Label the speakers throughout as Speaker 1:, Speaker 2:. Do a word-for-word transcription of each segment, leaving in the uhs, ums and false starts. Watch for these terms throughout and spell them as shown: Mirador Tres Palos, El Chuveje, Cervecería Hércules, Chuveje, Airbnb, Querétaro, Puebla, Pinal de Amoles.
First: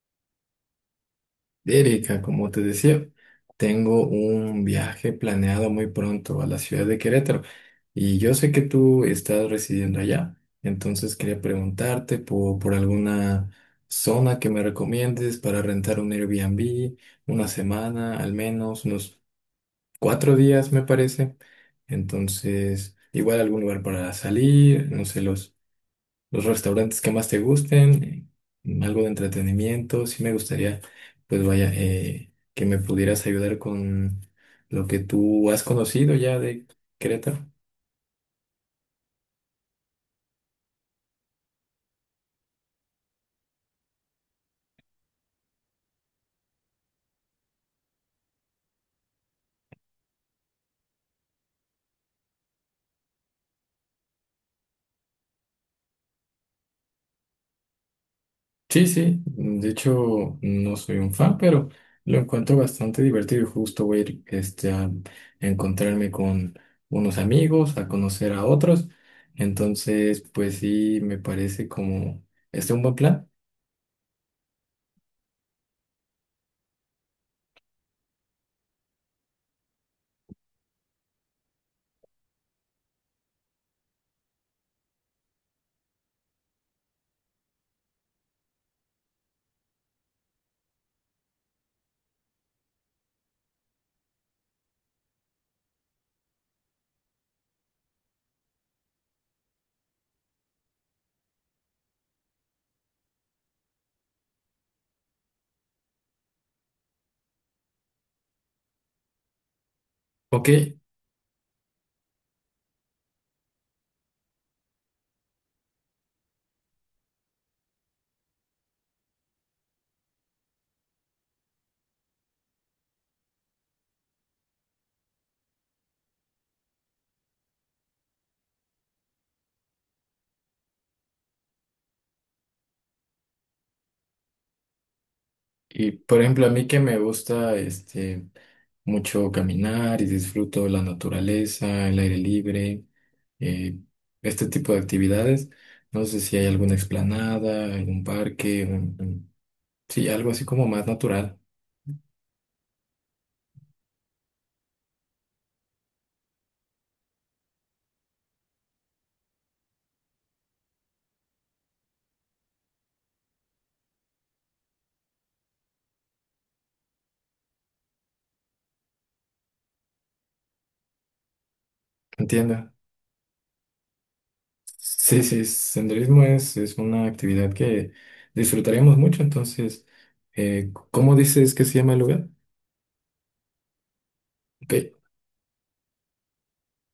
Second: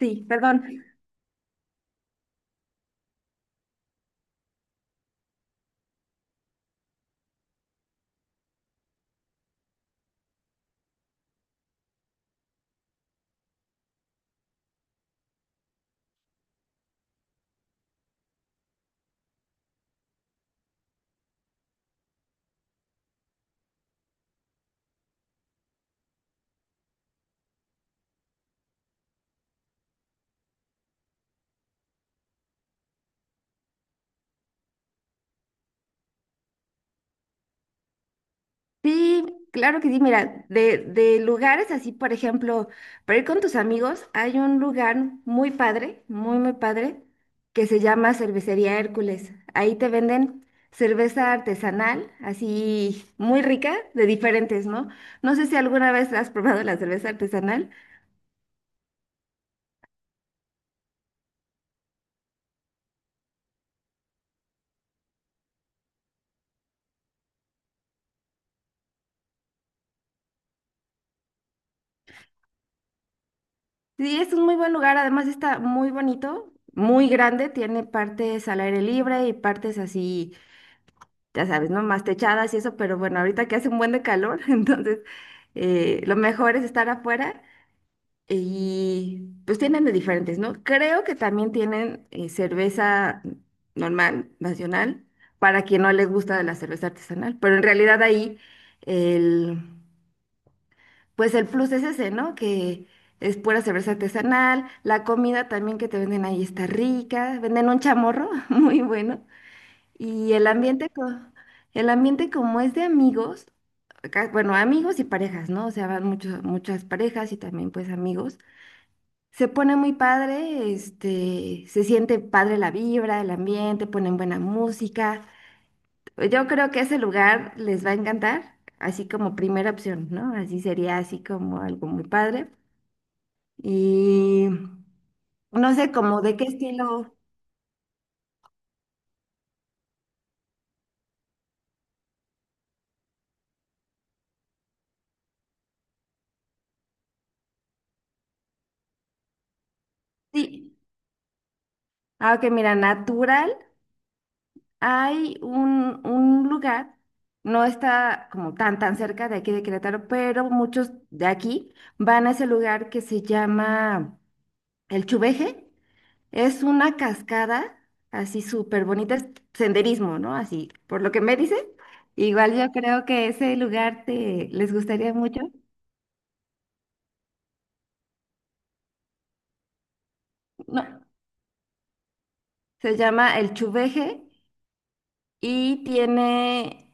Speaker 1: Sí, perdón.
Speaker 2: Erika, como te decía, tengo un viaje planeado muy pronto a la ciudad de Querétaro y yo sé que tú estás residiendo allá, entonces quería preguntarte por, por alguna zona que me recomiendes para rentar un Airbnb, una semana, al menos unos cuatro días me parece. Entonces igual algún lugar para salir, no sé, los los restaurantes que más te gusten, eh, algo de entretenimiento. Sí me gustaría, pues vaya, eh, que me pudieras ayudar con lo que tú has conocido ya de Querétaro.
Speaker 1: Sí, claro que sí. Mira, de, de lugares así, por ejemplo, para ir con tus amigos, hay un lugar muy padre, muy, muy padre, que se llama Cervecería Hércules. Ahí te venden cerveza artesanal, así muy rica, de diferentes, ¿no? No sé si alguna vez has probado la cerveza artesanal.
Speaker 2: Sí, sí, de hecho no soy un fan, pero lo encuentro bastante divertido y justo voy a ir este, a encontrarme con unos amigos, a conocer a otros. Entonces, pues sí, me parece como este un buen plan.
Speaker 1: Sí, es un muy buen lugar, además está muy bonito, muy grande, tiene partes al aire libre y partes así ya sabes, ¿no? Más techadas y eso, pero bueno, ahorita que hace un buen de calor, entonces eh, lo mejor es estar afuera y pues tienen de diferentes, ¿no? Creo que también tienen eh, cerveza normal, nacional, para quien no les gusta la cerveza artesanal, pero en realidad ahí el, pues el plus es ese, ¿no? Que es pura cerveza artesanal, la comida también que te venden ahí está rica, venden un chamorro muy bueno y el
Speaker 2: Ok.
Speaker 1: ambiente, co- el ambiente como es de amigos, ca- bueno, amigos y parejas, ¿no? O sea, van muchos, muchas parejas y también pues amigos. Se pone muy padre, este, se siente padre la vibra, el ambiente, ponen buena música. Yo creo que ese lugar les va a encantar, así como primera opción, ¿no? Así sería así como algo muy padre. Y no sé,
Speaker 2: Y por
Speaker 1: como de qué
Speaker 2: ejemplo, a mí que me
Speaker 1: estilo.
Speaker 2: gusta este mucho caminar y disfruto la naturaleza, el aire libre, eh, este tipo de actividades. No sé si hay alguna explanada, algún parque, un- un- sí, algo así como
Speaker 1: Sí.
Speaker 2: más natural.
Speaker 1: Ah, ok, mira, natural. Hay un, un lugar, no está como tan tan cerca de aquí de Querétaro, pero muchos de aquí van a ese lugar que se llama El Chuveje. Es una cascada así súper bonita, es senderismo, ¿no? Así, por lo que me dices, igual yo
Speaker 2: Entiendo.
Speaker 1: creo que ese lugar te les gustaría
Speaker 2: Sí,
Speaker 1: mucho.
Speaker 2: sí, senderismo es, es una actividad que disfrutaremos mucho. Entonces, eh,
Speaker 1: No,
Speaker 2: ¿cómo dices que se llama el lugar?
Speaker 1: se llama El Chuveje
Speaker 2: Ok.
Speaker 1: y tiene,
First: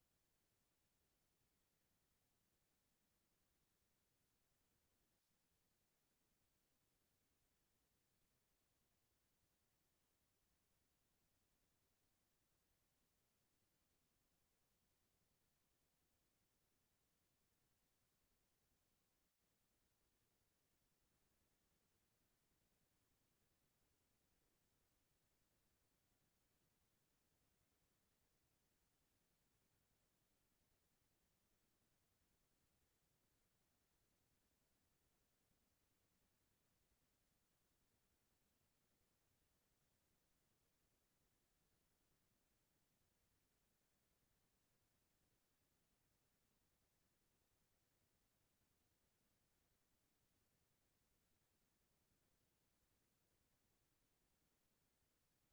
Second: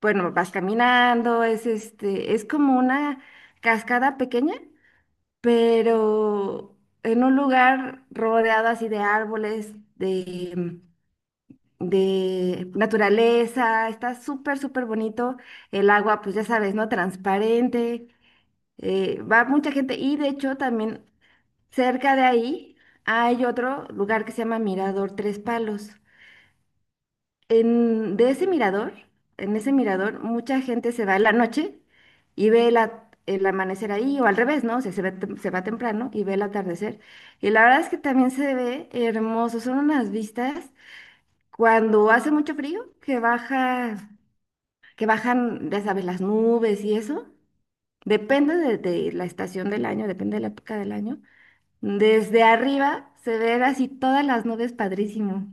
Speaker 1: bueno, vas caminando, es este, es como una cascada pequeña pero en un lugar rodeado así de árboles, de, de naturaleza, está súper, súper bonito. El agua, pues ya sabes, ¿no? Transparente. Eh, va mucha gente y de hecho también cerca de ahí hay otro lugar que se llama Mirador Tres Palos. En, de ese mirador, en ese mirador, mucha gente se va en la noche y ve la- el amanecer ahí, o al revés, ¿no? O sea, se ve tem- se va temprano y ve el atardecer. Y la verdad es que también se ve hermoso, son unas vistas cuando hace mucho frío, que baja, que bajan, ya sabes, las nubes y eso. Depende de, de la estación del año, depende de la época del año. Desde arriba se ven así todas las nubes padrísimo.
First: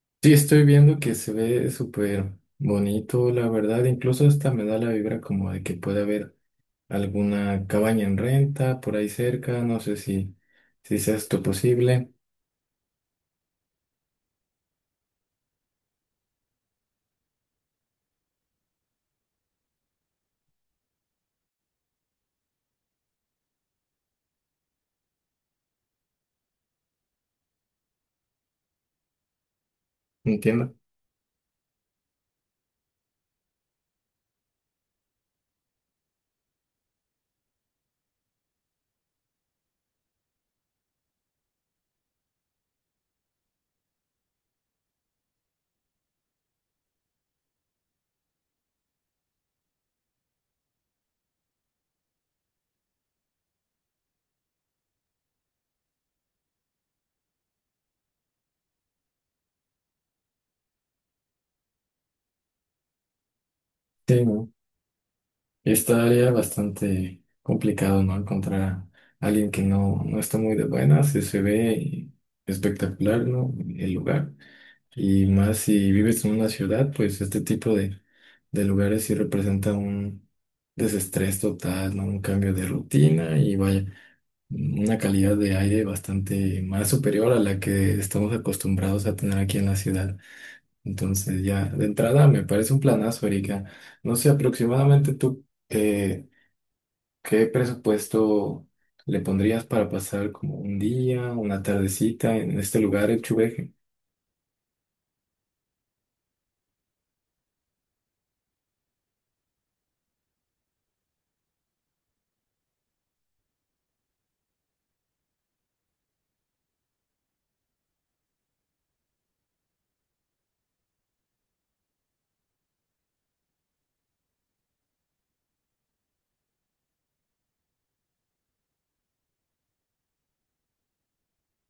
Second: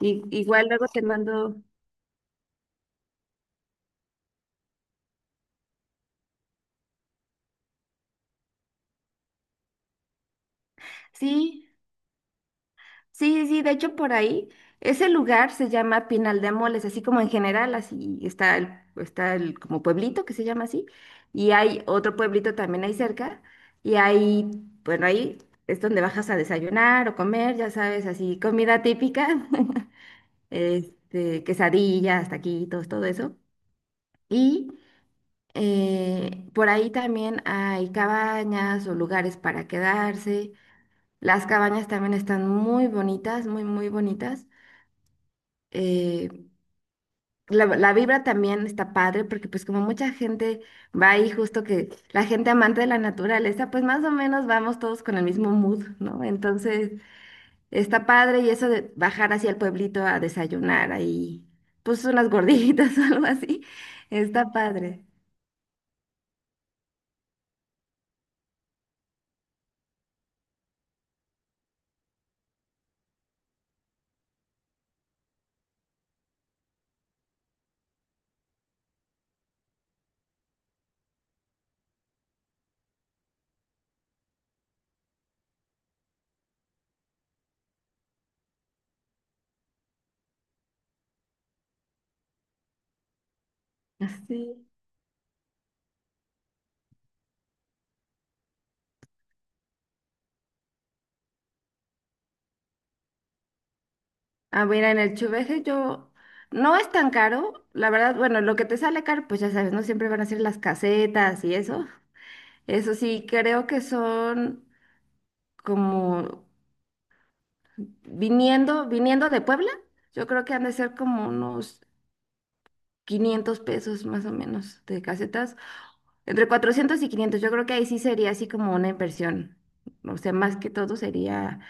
Speaker 1: Y,
Speaker 2: Sí, estoy
Speaker 1: igual luego
Speaker 2: viendo
Speaker 1: te
Speaker 2: que se
Speaker 1: mando,
Speaker 2: ve súper bonito, la verdad. Incluso hasta me da la vibra como de que puede haber alguna cabaña en renta por ahí cerca. No sé si, si sea esto
Speaker 1: sí.
Speaker 2: posible.
Speaker 1: Sí, sí, sí, de hecho por ahí, ese lugar se llama Pinal de Amoles, así como en general, así está el, está el como pueblito que se llama así, y hay otro pueblito también ahí cerca, y ahí, bueno, ahí es donde bajas a desayunar o comer, ya sabes, así comida típica,
Speaker 2: Entiendo.
Speaker 1: este, quesadillas, taquitos, todo eso, y eh, por ahí también hay cabañas o lugares para quedarse, las cabañas también están muy bonitas, muy, muy bonitas. eh, la, la vibra también está padre porque pues como mucha gente va ahí justo que la gente amante de la naturaleza, pues más o menos vamos todos con el mismo mood, ¿no? Entonces está padre y eso de bajar hacia el pueblito a desayunar ahí, pues unas gorditas o algo así,
Speaker 2: Sí,
Speaker 1: está padre.
Speaker 2: estaría bastante complicado, ¿no? Encontrar a alguien que no, no está muy de buenas, y se ve espectacular, ¿no? El lugar. Y más si vives en una ciudad, pues este tipo de, de lugares sí representa un desestrés total, ¿no? Un cambio de rutina y vaya, una calidad de aire bastante más superior a la que estamos acostumbrados a tener aquí en la ciudad. Entonces ya de entrada me parece un planazo, Erika. No sé
Speaker 1: Sí.
Speaker 2: aproximadamente tú. eh, ¿Qué presupuesto le pondrías para pasar como un día, una tardecita en este lugar, el Chuveje?
Speaker 1: Ah, mira, en el Chuveje yo… no es tan caro, la verdad, bueno, lo que te sale caro, pues ya sabes, no siempre van a ser las casetas y eso. Eso sí, creo que son como viniendo, viniendo de Puebla, yo creo que han de ser como unos quinientos pesos más o menos de casetas, entre cuatrocientos y quinientos yo creo que ahí sí sería así como una inversión, o sea, más que todo sería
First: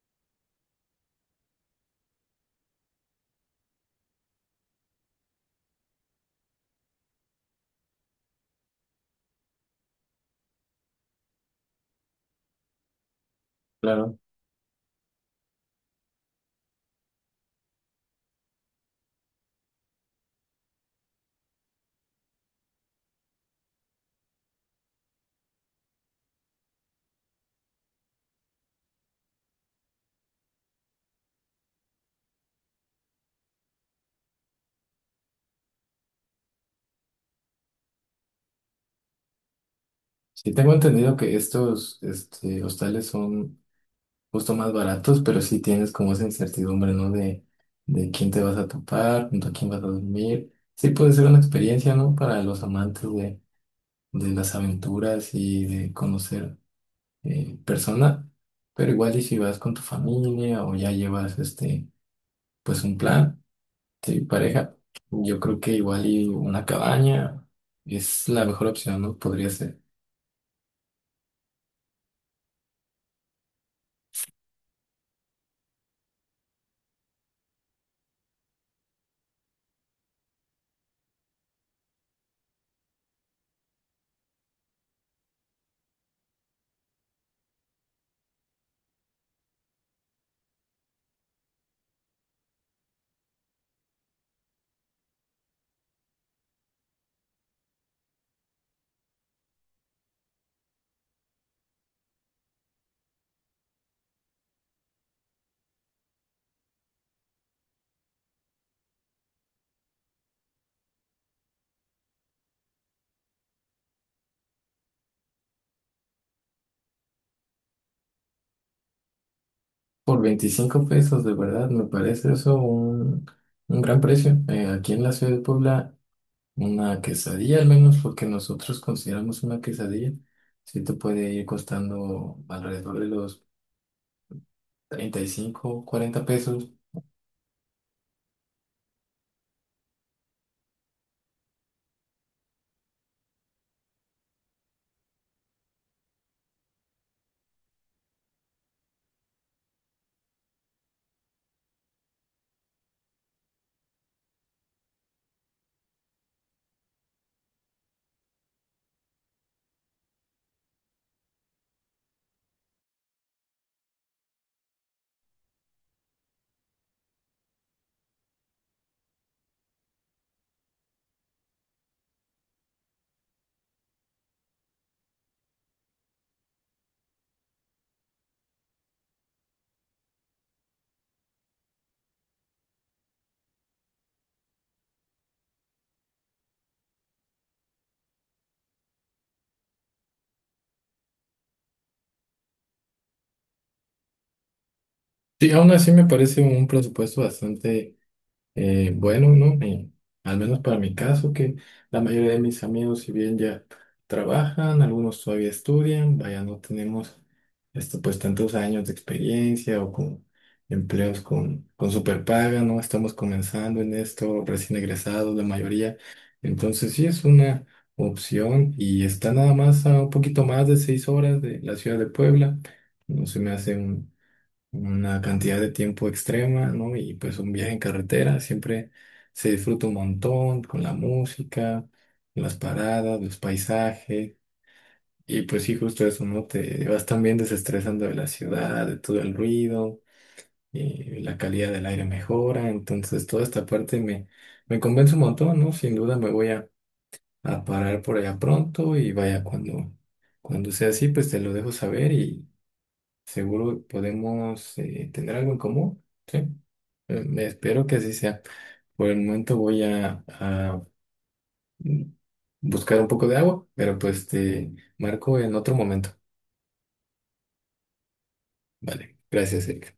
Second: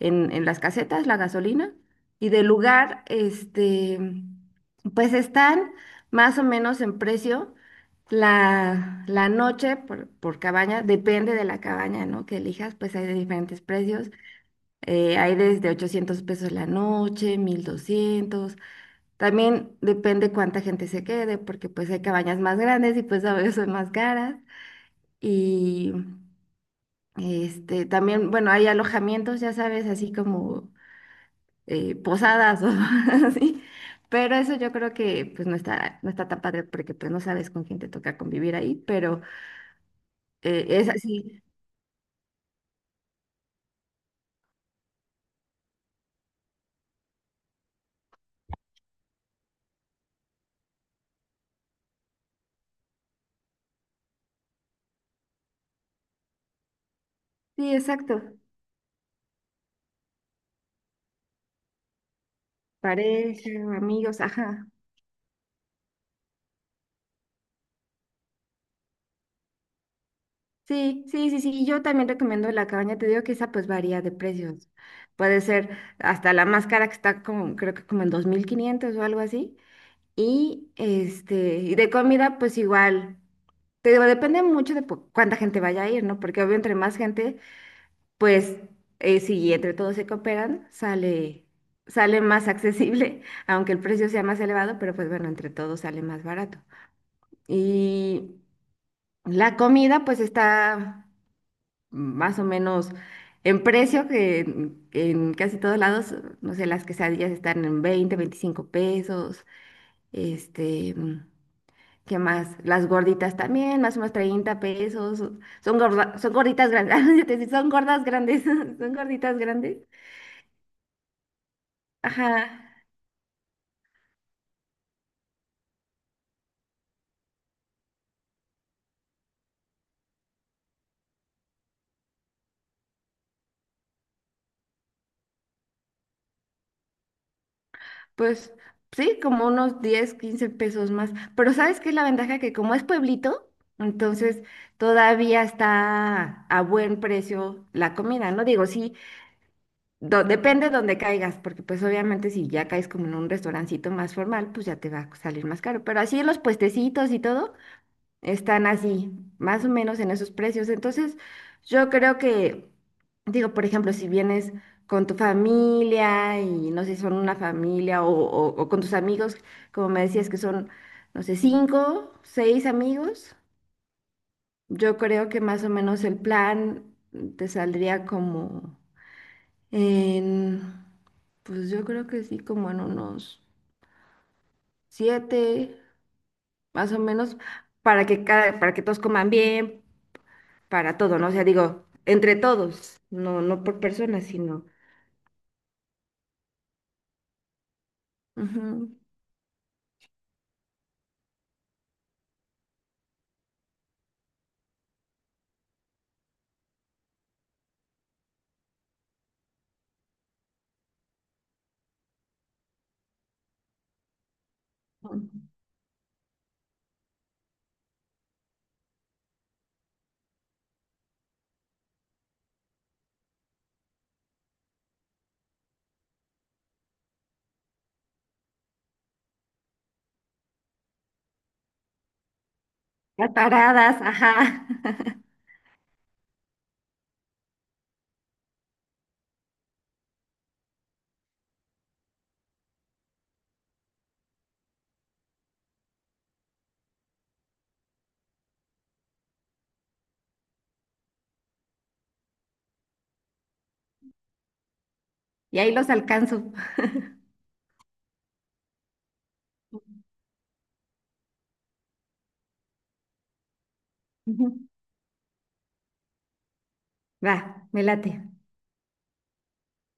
Speaker 1: en, en las casetas, la gasolina, y del lugar, este, pues están más o menos en precio. La, la noche por, por cabaña, depende de la cabaña, ¿no? Que elijas, pues hay de diferentes precios.
Speaker 2: Claro.
Speaker 1: Eh, hay desde ochocientos pesos la noche, mil doscientos. También depende cuánta gente se quede, porque pues hay cabañas más grandes y pues a veces son más caras. Y este, también, bueno, hay alojamientos, ya sabes, así como eh, posadas o así. Pero eso yo creo que pues no está, no está tan padre porque pues no sabes con quién te toca convivir ahí, pero
Speaker 2: Sí,
Speaker 1: eh,
Speaker 2: tengo
Speaker 1: es
Speaker 2: entendido que
Speaker 1: así.
Speaker 2: estos este, hostales son justo más baratos, pero sí tienes como esa incertidumbre, ¿no? De, de quién te vas a topar, junto a quién vas a dormir. Sí puede ser una experiencia, ¿no? Para los amantes de, de las aventuras y de conocer eh,
Speaker 1: Sí, exacto.
Speaker 2: personas, pero igual y si vas con tu familia o ya llevas este, pues un plan.
Speaker 1: Pareja,
Speaker 2: Sí,
Speaker 1: amigos, ajá.
Speaker 2: pareja. Yo creo que igual y una cabaña es la mejor opción, ¿no? Podría ser.
Speaker 1: Sí, sí, sí, sí. Yo también recomiendo la cabaña. Te digo que esa pues varía de precios. Puede ser hasta la más cara que está como, creo que como en dos mil quinientos o algo así. Y este, y de comida pues igual. Te digo, depende mucho de po- cuánta gente vaya a ir, ¿no? Porque obvio entre más gente, pues eh, si entre todos se cooperan, sale, sale más accesible, aunque el precio sea más elevado, pero pues bueno, entre todos sale más barato. Y la comida pues está más o menos en precio, que en, en casi todos lados, no sé, las quesadillas están en veinte veinticinco pesos, este, mm, ¿qué más? Las gorditas también, más o menos treinta pesos, son gorda- son gorditas grandes, ah, es decir, son gordas grandes, son gorditas grandes,
Speaker 2: Por veinticinco pesos, de verdad, me
Speaker 1: ajá,
Speaker 2: parece eso un, un gran precio. Eh, aquí en la ciudad de Puebla, una quesadilla, al menos lo que nosotros consideramos una quesadilla, sí te puede ir costando alrededor de los treinta y cinco cuarenta pesos.
Speaker 1: pues sí, como unos diez quince pesos más, pero ¿sabes qué es la ventaja? Que como es pueblito, entonces todavía está a buen precio la comida, ¿no? Digo, sí, do- depende donde caigas, porque pues obviamente si ya caes como en un restaurancito más formal, pues ya te va a salir más caro. Pero así los puestecitos y todo están así, más o menos en esos precios. Entonces, yo creo que, digo, por ejemplo, si vienes con tu familia y no sé si son una familia o, o o con tus amigos, como me decías que son, no sé, cinco, seis amigos, yo creo que más o menos el plan te saldría como en pues yo creo que sí, como en unos siete, más o menos, para que cada, para que todos coman bien, para todo, ¿no? O sea, digo, entre todos, no, no por personas, sino
Speaker 2: Sí, aún así me parece un presupuesto bastante.
Speaker 1: ujú,
Speaker 2: Eh, bueno, no, Mi- al menos para mi caso, que la mayoría de mis amigos, si bien ya trabajan, algunos todavía estudian, vaya, no tenemos esto, pues tantos años de experiencia o con empleos con, con superpaga, ¿no? Estamos comenzando en esto, recién egresados, la mayoría. Entonces, sí es una opción y está nada más a un poquito más de seis horas de la ciudad de Puebla. No se me hace una cantidad de tiempo extrema, ¿no? Y pues un viaje en carretera siempre se disfruta un montón con la música, las paradas,
Speaker 1: las
Speaker 2: los
Speaker 1: paradas,
Speaker 2: paisajes.
Speaker 1: ajá.
Speaker 2: Y pues sí, justo eso, ¿no? Te vas también desestresando de la ciudad, de todo el ruido, y la calidad del aire mejora. Entonces, toda esta parte me, me convence un montón, ¿no? Sin duda me voy a, a parar por allá pronto y vaya cuando, cuando sea así, pues te lo dejo saber. Seguro podemos eh, tener algo en
Speaker 1: Y ahí los
Speaker 2: común, ¿sí?
Speaker 1: alcanzo.
Speaker 2: Eh, espero que así sea. Por el momento voy a, a, mm, buscar un poco de agua, pero pues
Speaker 1: Ujú.
Speaker 2: te marco en otro momento.
Speaker 1: Va, me late.
Speaker 2: Vale, gracias, Erika.